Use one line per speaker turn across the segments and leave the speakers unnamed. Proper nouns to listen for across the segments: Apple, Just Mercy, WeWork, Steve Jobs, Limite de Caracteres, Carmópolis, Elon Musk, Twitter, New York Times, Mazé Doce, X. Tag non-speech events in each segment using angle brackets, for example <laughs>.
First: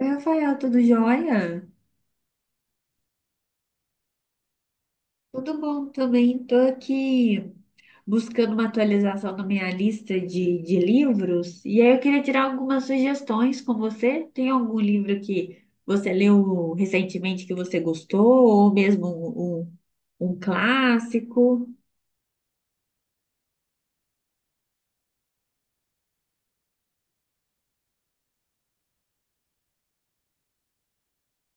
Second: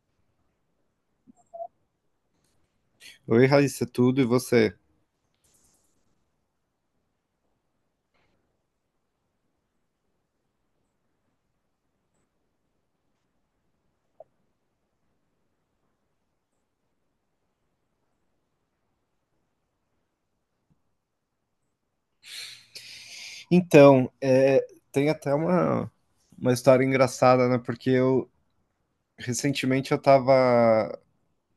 Oi, Rafael, tudo jóia?
Oi, Raíssa, tudo e você?
Tudo bom também. Estou aqui buscando uma atualização na minha lista de livros. E aí eu queria tirar algumas sugestões com você. Tem algum livro que você leu recentemente que você gostou? Ou mesmo um clássico?
Então, tem até uma história engraçada, né? Porque eu recentemente eu tava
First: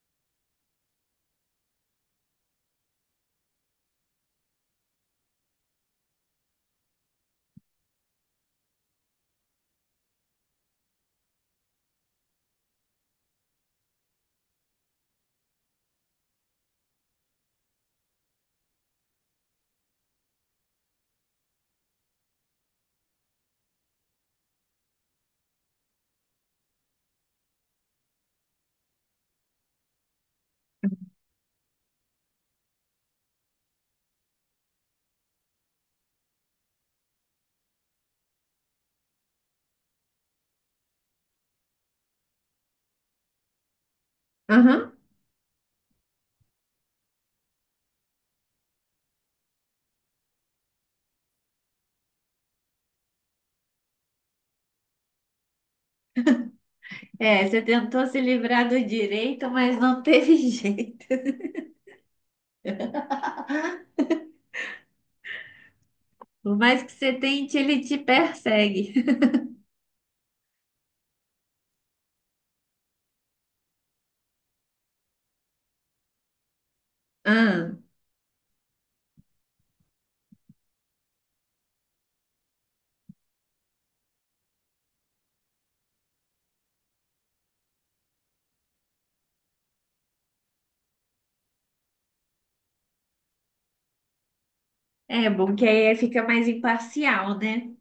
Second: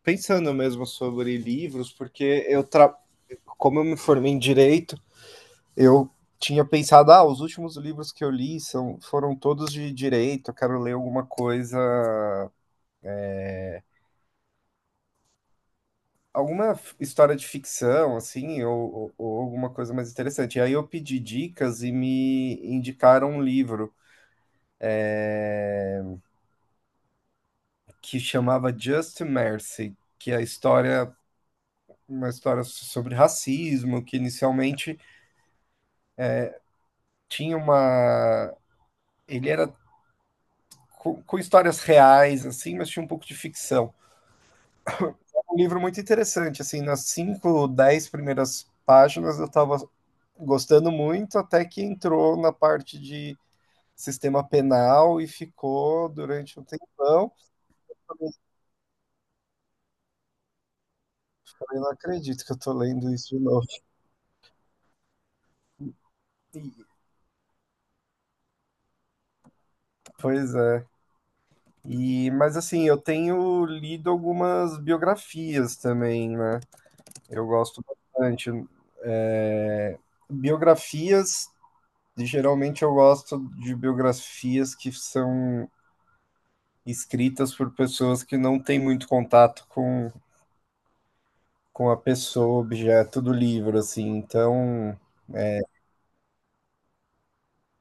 pensando mesmo sobre livros, como eu me formei em direito, eu tinha pensado, os últimos livros que eu li foram todos de direito, eu quero ler alguma coisa, alguma história de ficção, assim, ou alguma coisa mais interessante. E aí eu pedi dicas e me indicaram um livro que chamava Just Mercy, que é a história, uma história sobre racismo, que inicialmente tinha uma. Ele era com histórias reais, assim, mas tinha um pouco de ficção.
Aham.
Um livro muito interessante, assim, nas cinco, dez primeiras páginas eu estava gostando muito, até que entrou na parte de sistema penal e ficou durante um tempão.
É, você tentou se livrar do direito, mas não teve <laughs> jeito.
Falei, não acredito que eu tô lendo isso de novo.
Por mais que você tente, ele te persegue.
Pois é. E, mas assim, eu tenho lido algumas biografias também, né? Eu
Ah,
gosto bastante. É, biografias, geralmente eu gosto de biografias que são escritas por pessoas que não têm muito contato com a pessoa, objeto do livro, assim. Então,
é bom que aí fica mais imparcial, né?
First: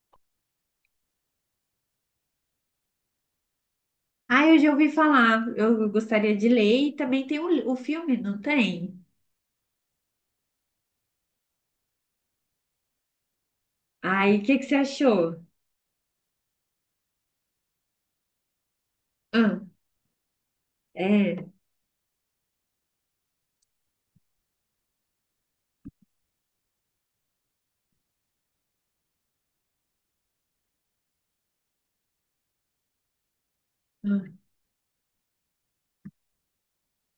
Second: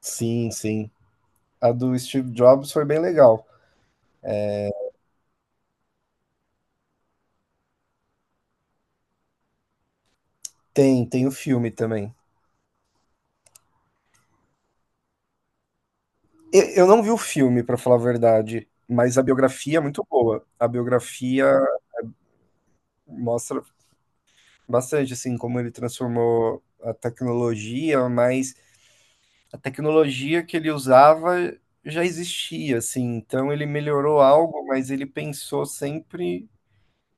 sim, sim. A do Steve Jobs foi bem legal.
Ah, eu já ouvi falar. Eu gostaria de ler e também tem o filme, não tem?
Tem o filme também.
Ai, o que que você achou?
Eu não vi o filme, pra falar a verdade, mas a
Ah,
biografia é muito boa. A biografia
é.
mostra bastante assim como ele transformou a tecnologia, mas a tecnologia que ele usava já existia, assim. Então ele melhorou
Ah.
algo, mas ele pensou sempre,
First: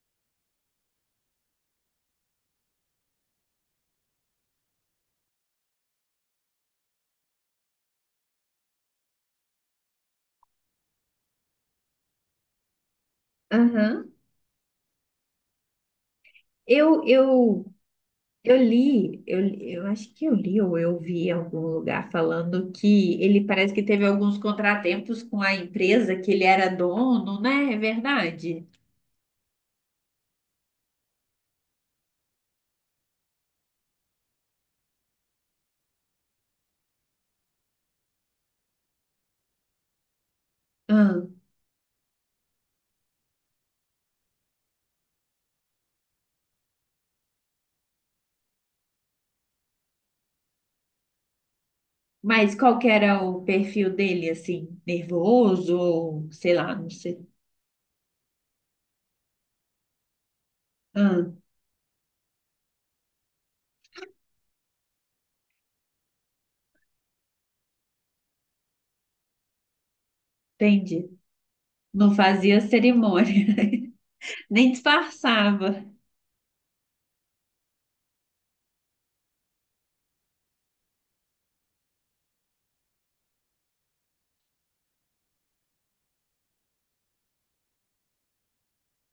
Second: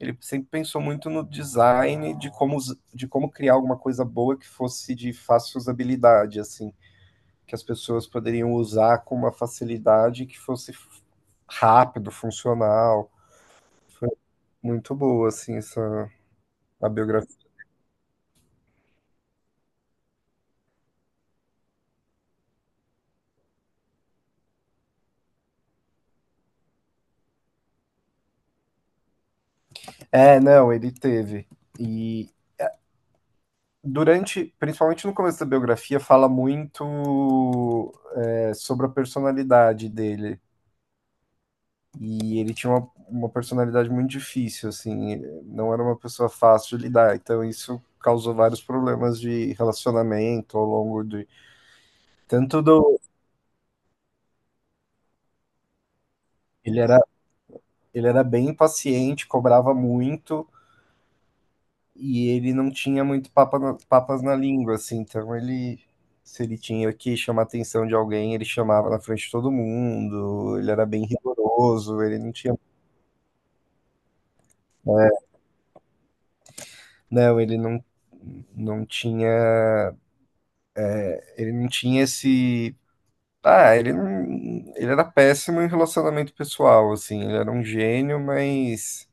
ele sempre pensou muito no design, de como de como criar alguma coisa boa que fosse de fácil usabilidade, assim. Que as pessoas poderiam usar com uma facilidade que fosse rápido, funcional. Foi
Aham.
muito boa, assim, essa a
Eu,
biografia.
eu, eu li, eu, eu acho que eu li ou eu vi em algum lugar falando que ele parece que teve alguns contratempos com a empresa que ele era dono, né? É verdade.
Não, ele teve. E durante, principalmente no começo da biografia, fala muito sobre a personalidade dele.
Ah,
E ele tinha uma personalidade muito difícil, assim, não era uma pessoa fácil de lidar. Então, isso causou vários problemas de relacionamento ao longo de.
mas
Tanto
qual que
do.
era o perfil dele, assim? Nervoso ou sei lá,
Ele
não
era
sei.
Ele era bem impaciente, cobrava muito
Ah,
e ele não tinha muito papas na língua, assim. Então ele, se ele tinha que chamar a atenção de alguém, ele chamava na frente de todo mundo. Ele era bem
entendi.
rigoroso.
Não
Ele não tinha,
fazia cerimônia. Nem disfarçava.
não, ele não, não tinha, ele não tinha esse. Ah, ele não, ele era péssimo em relacionamento pessoal, assim. Ele era um gênio,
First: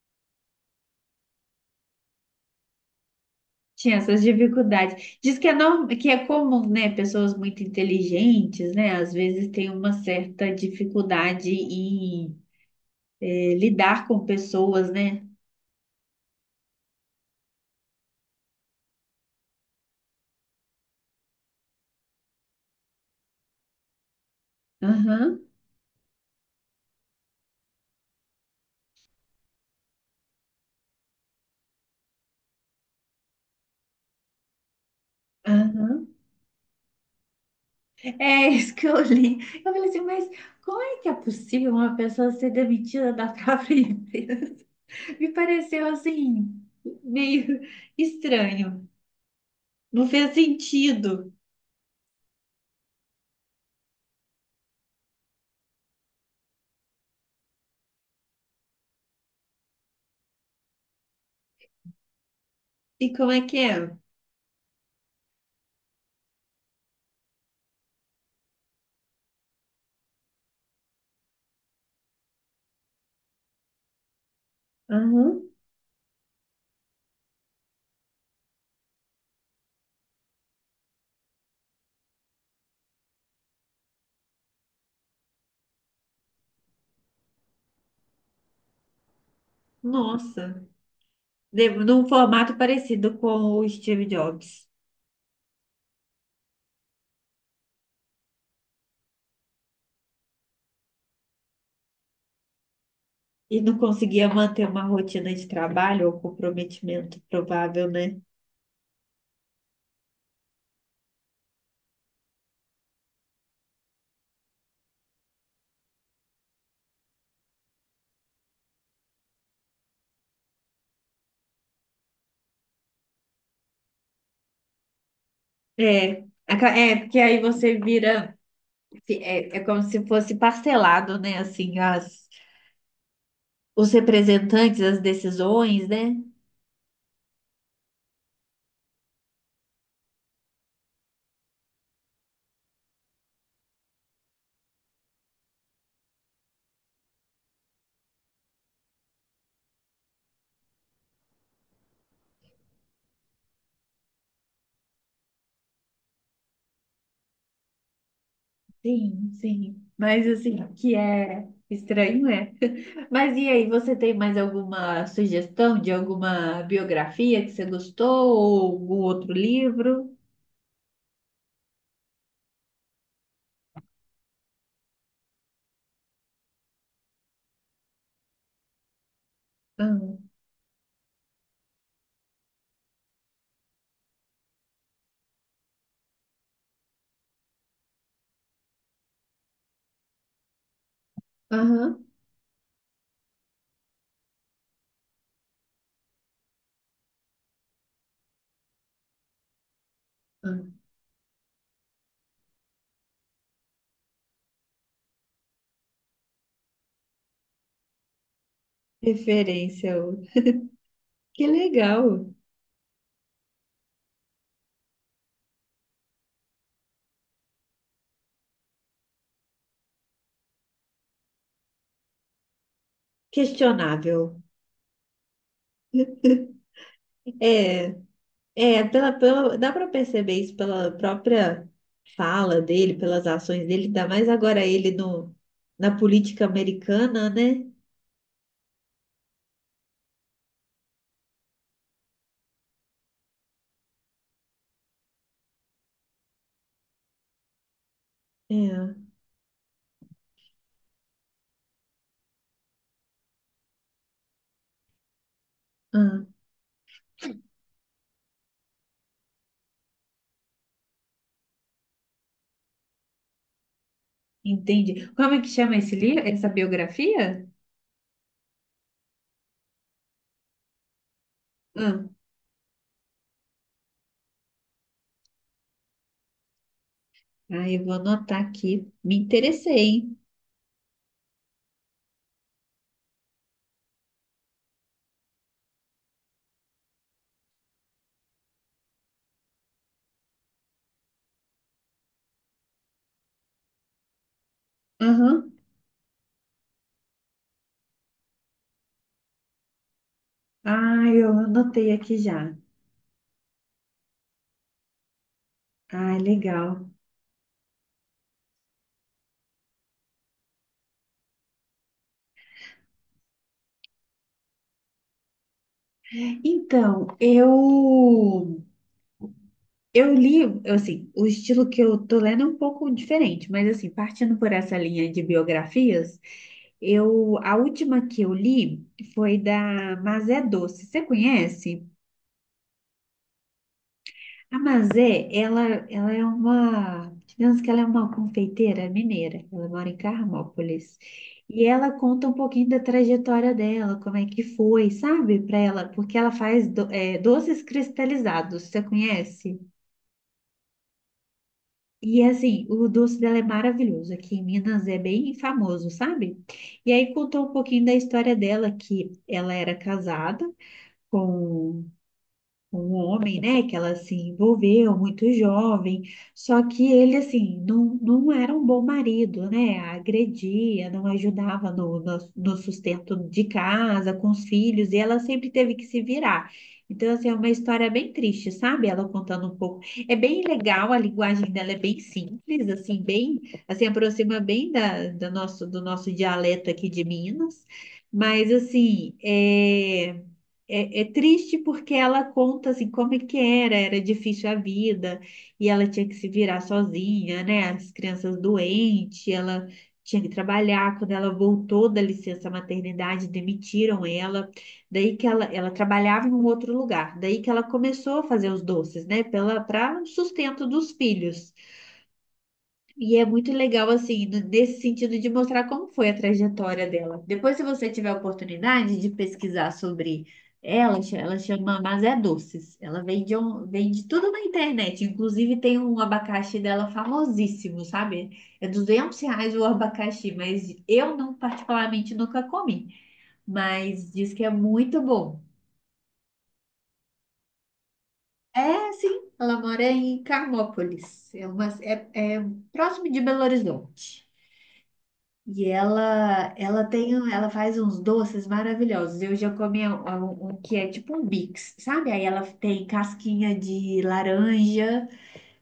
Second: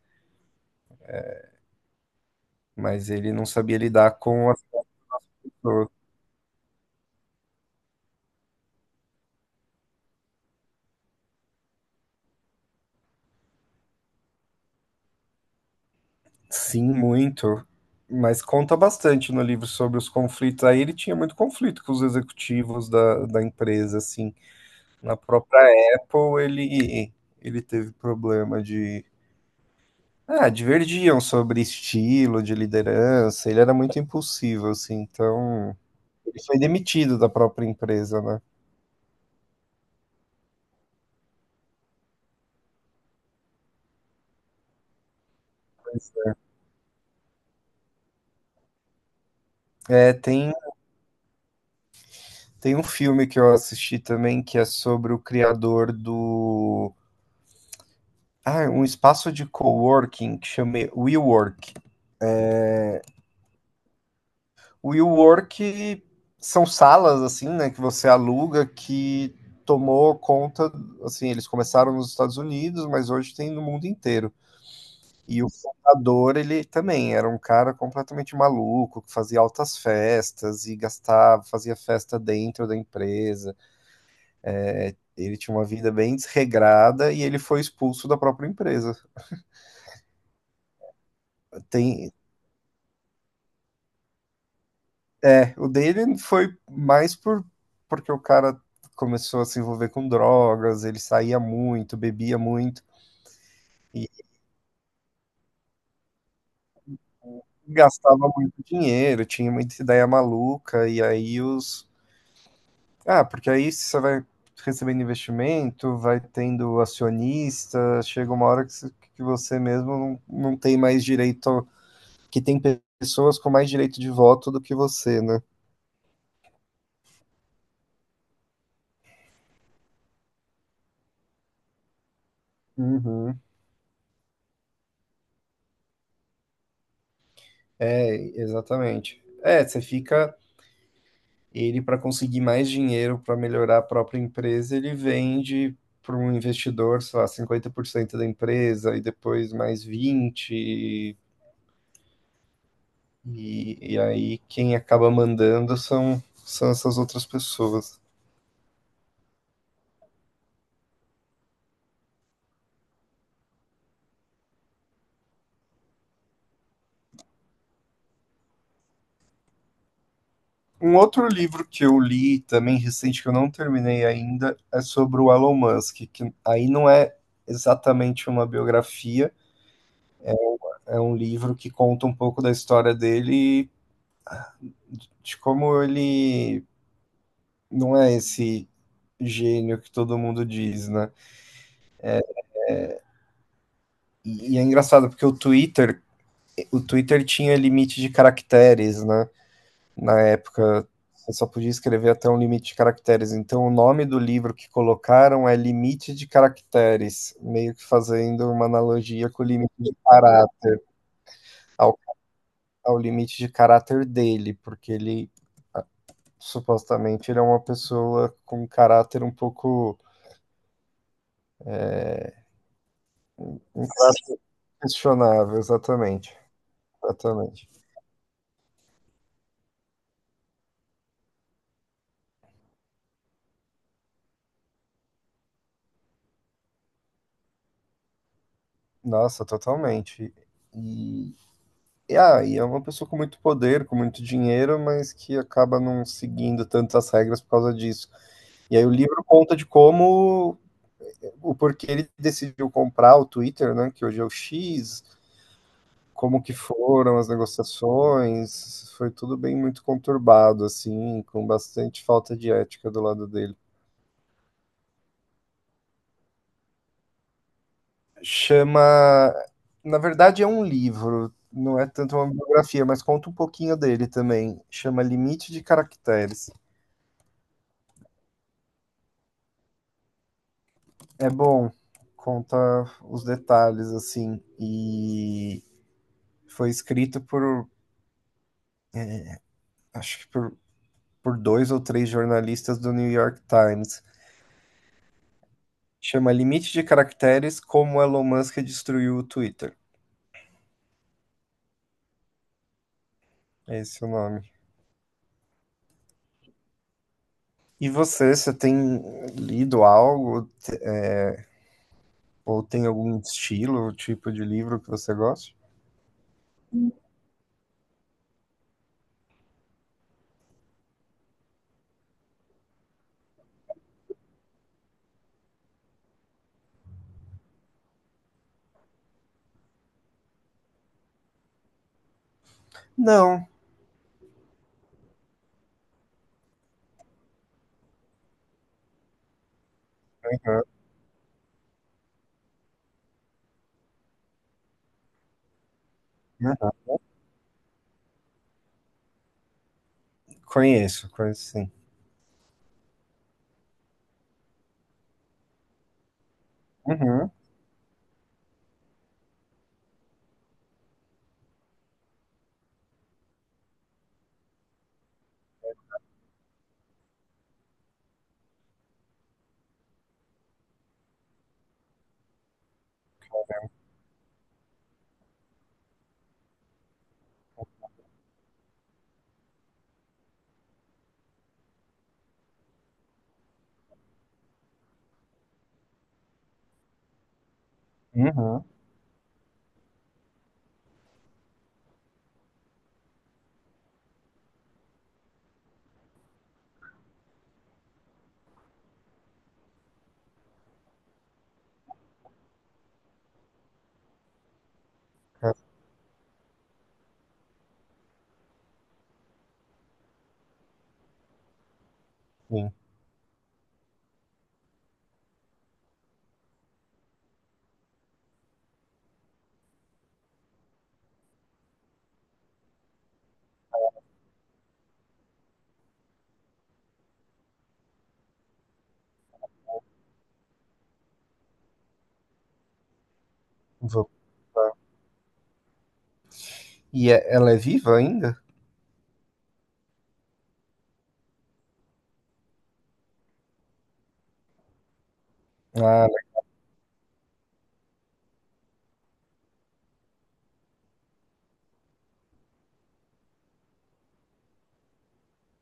mas ele não sabia
Tinha
lidar
essas
com as
dificuldades. Diz que é,
pessoas.
que é comum, né? Pessoas muito inteligentes, né? Às vezes tem uma certa dificuldade em lidar com pessoas, né?
Sim, muito. Mas conta bastante no livro sobre os conflitos. Aí ele tinha muito conflito com os executivos da empresa, assim. Na
Aham,
própria Apple, ele teve problema de. Ah, divergiam sobre estilo de liderança. Ele era muito impulsivo, assim. Então,
aham.
ele foi demitido da própria empresa, né?
É isso que eu li. Eu falei assim, mas como é que é possível uma pessoa ser demitida da <laughs> própria empresa? Me pareceu assim, meio estranho. Não
É,
fez
tem,
sentido.
tem um filme que eu assisti também que é sobre o criador do. Ah, um espaço de coworking que chama WeWork.
E como é que é?
O WeWork são salas assim, né, que você aluga que tomou conta, assim, eles começaram nos Estados Unidos, mas hoje tem no mundo inteiro.
Aham.
E o fundador, ele também era um cara completamente maluco, que fazia altas festas e gastava, fazia festa dentro da empresa. Ele tinha uma vida bem desregrada e ele foi expulso da própria empresa.
Nossa. Num
Tem,
formato parecido com o Steve Jobs.
é, o dele foi mais porque o cara começou a se envolver com drogas, ele saía muito, bebia muito
E não
e
conseguia manter uma rotina de trabalho ou comprometimento provável, né?
gastava muito dinheiro, tinha muita ideia maluca, e aí os. Ah, porque aí você vai recebendo investimento, vai tendo acionista, chega uma hora que você mesmo não, não tem mais direito, que tem pessoas com mais direito de voto do que você, né?
É, é porque aí você vira, é, é como se fosse parcelado, né? Assim,
Uhum.
os representantes, as decisões, né?
É, exatamente. Você fica Ele, para conseguir mais dinheiro para melhorar a própria empresa, ele vende para um investidor, sei lá, 50% da empresa e depois mais 20%. E aí quem acaba mandando são essas outras pessoas.
Sim, sim. Mas assim, o que é estranho, é. <laughs> Mas e aí, você tem mais alguma sugestão de alguma biografia que você gostou ou algum outro livro?
Um outro livro que eu li também recente, que eu não terminei ainda, é sobre o Elon Musk, que aí não é exatamente uma biografia,
Hum.
é um livro que conta um pouco da história dele, de como ele não é esse gênio que todo mundo diz, né?
Aham.
E é engraçado porque o Twitter tinha limite de caracteres, né? Na
Ah,
época, você só podia escrever até um limite de caracteres. Então, o nome do livro que colocaram é Limite de Caracteres, meio que fazendo uma analogia com o limite
referência
de
outra.
caráter,
Que
ao,
legal.
ao limite de caráter dele, porque ele supostamente ele é uma pessoa com um caráter um pouco um caráter
Questionável.
questionável, exatamente, exatamente.
É, é dá para perceber isso pela própria fala dele, pelas ações dele, ainda mais agora ele no, na política americana, né?
Nossa, totalmente. E, e é uma pessoa com muito poder, com muito dinheiro, mas que acaba não seguindo tantas regras por causa disso. E aí o
É.
livro conta de como, o porquê ele decidiu comprar o Twitter, né, que hoje é o X,
Ah,
como que foram as negociações, foi tudo bem muito conturbado, assim, com bastante falta de ética do lado dele.
entendi. Como é que chama esse livro, essa biografia?
Chama. Na verdade, é um livro, não é
Ah,
tanto uma biografia, mas conta um pouquinho dele também. Chama Limite de Caracteres.
ah, eu vou anotar aqui. Me interessei, hein?
É bom, conta os detalhes, assim. E foi escrito por, acho que por, dois ou três jornalistas do New York Times.
Aham.
Chama Limite de Caracteres: Como Elon Musk Destruiu o Twitter.
Ah, eu anotei aqui já.
Esse é o nome.
Ah, legal.
E você tem lido algo? Ou tem algum estilo, tipo de livro que você gosta?
Então, eu li, assim, o estilo que eu tô lendo é um pouco diferente, mas assim, partindo por essa linha de biografias, eu a última que eu li foi da Mazé Doce. Você conhece?
Não,
A Mazé, ela é uma, digamos que ela é uma confeiteira mineira. Ela mora em
aham,
Carmópolis. E ela conta um pouquinho da trajetória dela, como é que foi, sabe, para ela, porque ela faz
aham.
doces cristalizados. Você conhece?
Conheço, conheço sim.
E assim, o doce dela é maravilhoso. Aqui em Minas é bem famoso, sabe? E aí
Uhum,
contou um pouquinho da história dela, que ela era casada com um homem, né, que ela se envolveu muito jovem, só que ele, assim, não era um bom marido, né, agredia, não ajudava no sustento de casa, com os filhos, e ela sempre teve que se virar. Então, assim, é uma história bem triste, sabe? Ela contando um pouco. É bem legal, a linguagem dela é bem simples, assim, bem, assim, aproxima bem do nosso dialeto aqui de Minas. Mas,
uhum.
assim, é triste porque ela conta assim como é que era, era difícil a vida e ela tinha que se virar sozinha, né? As crianças doentes, ela tinha que trabalhar. Quando ela voltou da licença maternidade, demitiram ela. Daí que ela,
Ah,
ela trabalhava em um outro lugar. Daí que ela começou a fazer os doces, né? Pela, para o sustento dos filhos.
sim,
E é muito legal, assim, nesse sentido de mostrar como foi a trajetória dela. Depois, se você tiver a oportunidade de pesquisar sobre ela, ela chama Mazé Doces. Ela vende, um, vende tudo na internet. Inclusive, tem um abacaxi dela famosíssimo, sabe? É R$ 200 o abacaxi, mas eu não, particularmente, nunca comi.
vou.
Mas diz que é muito bom.
E é- ela é viva ainda?
É, sim, ela mora em Carmópolis. É, uma, é próximo de Belo Horizonte. E
Ah,
ela tem, ela faz uns doces maravilhosos. Eu já comi um que é tipo um Bix, sabe? Aí ela tem casquinha de laranja,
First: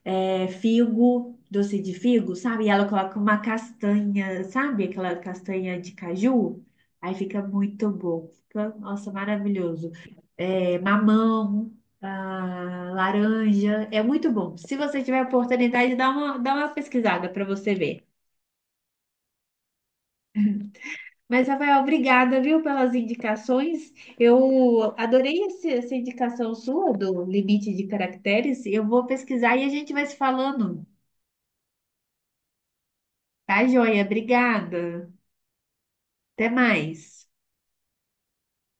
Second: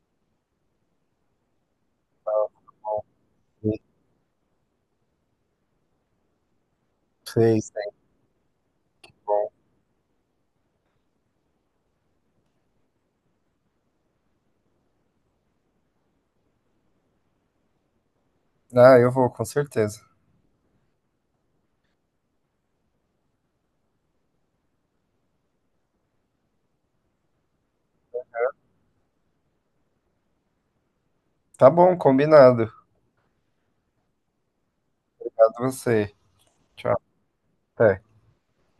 é, figo, doce de figo, sabe? E ela coloca uma
ela
castanha, sabe? Aquela castanha de caju. Aí fica
fez, tá
muito bom. Fica, nossa,
bom.
maravilhoso. É, mamão, ah, laranja. É muito bom. Se você tiver a oportunidade, dá uma pesquisada para você ver.
Ah, eu vou, com certeza.
Mas, Rafael, obrigada, viu, pelas indicações. Eu adorei essa indicação sua do Limite de Caracteres. Eu vou pesquisar e a gente vai se falando.
Tá bom, combinado.
Tá, joia? Obrigada.
Obrigado a você.
Até
Tchau,
mais.
até.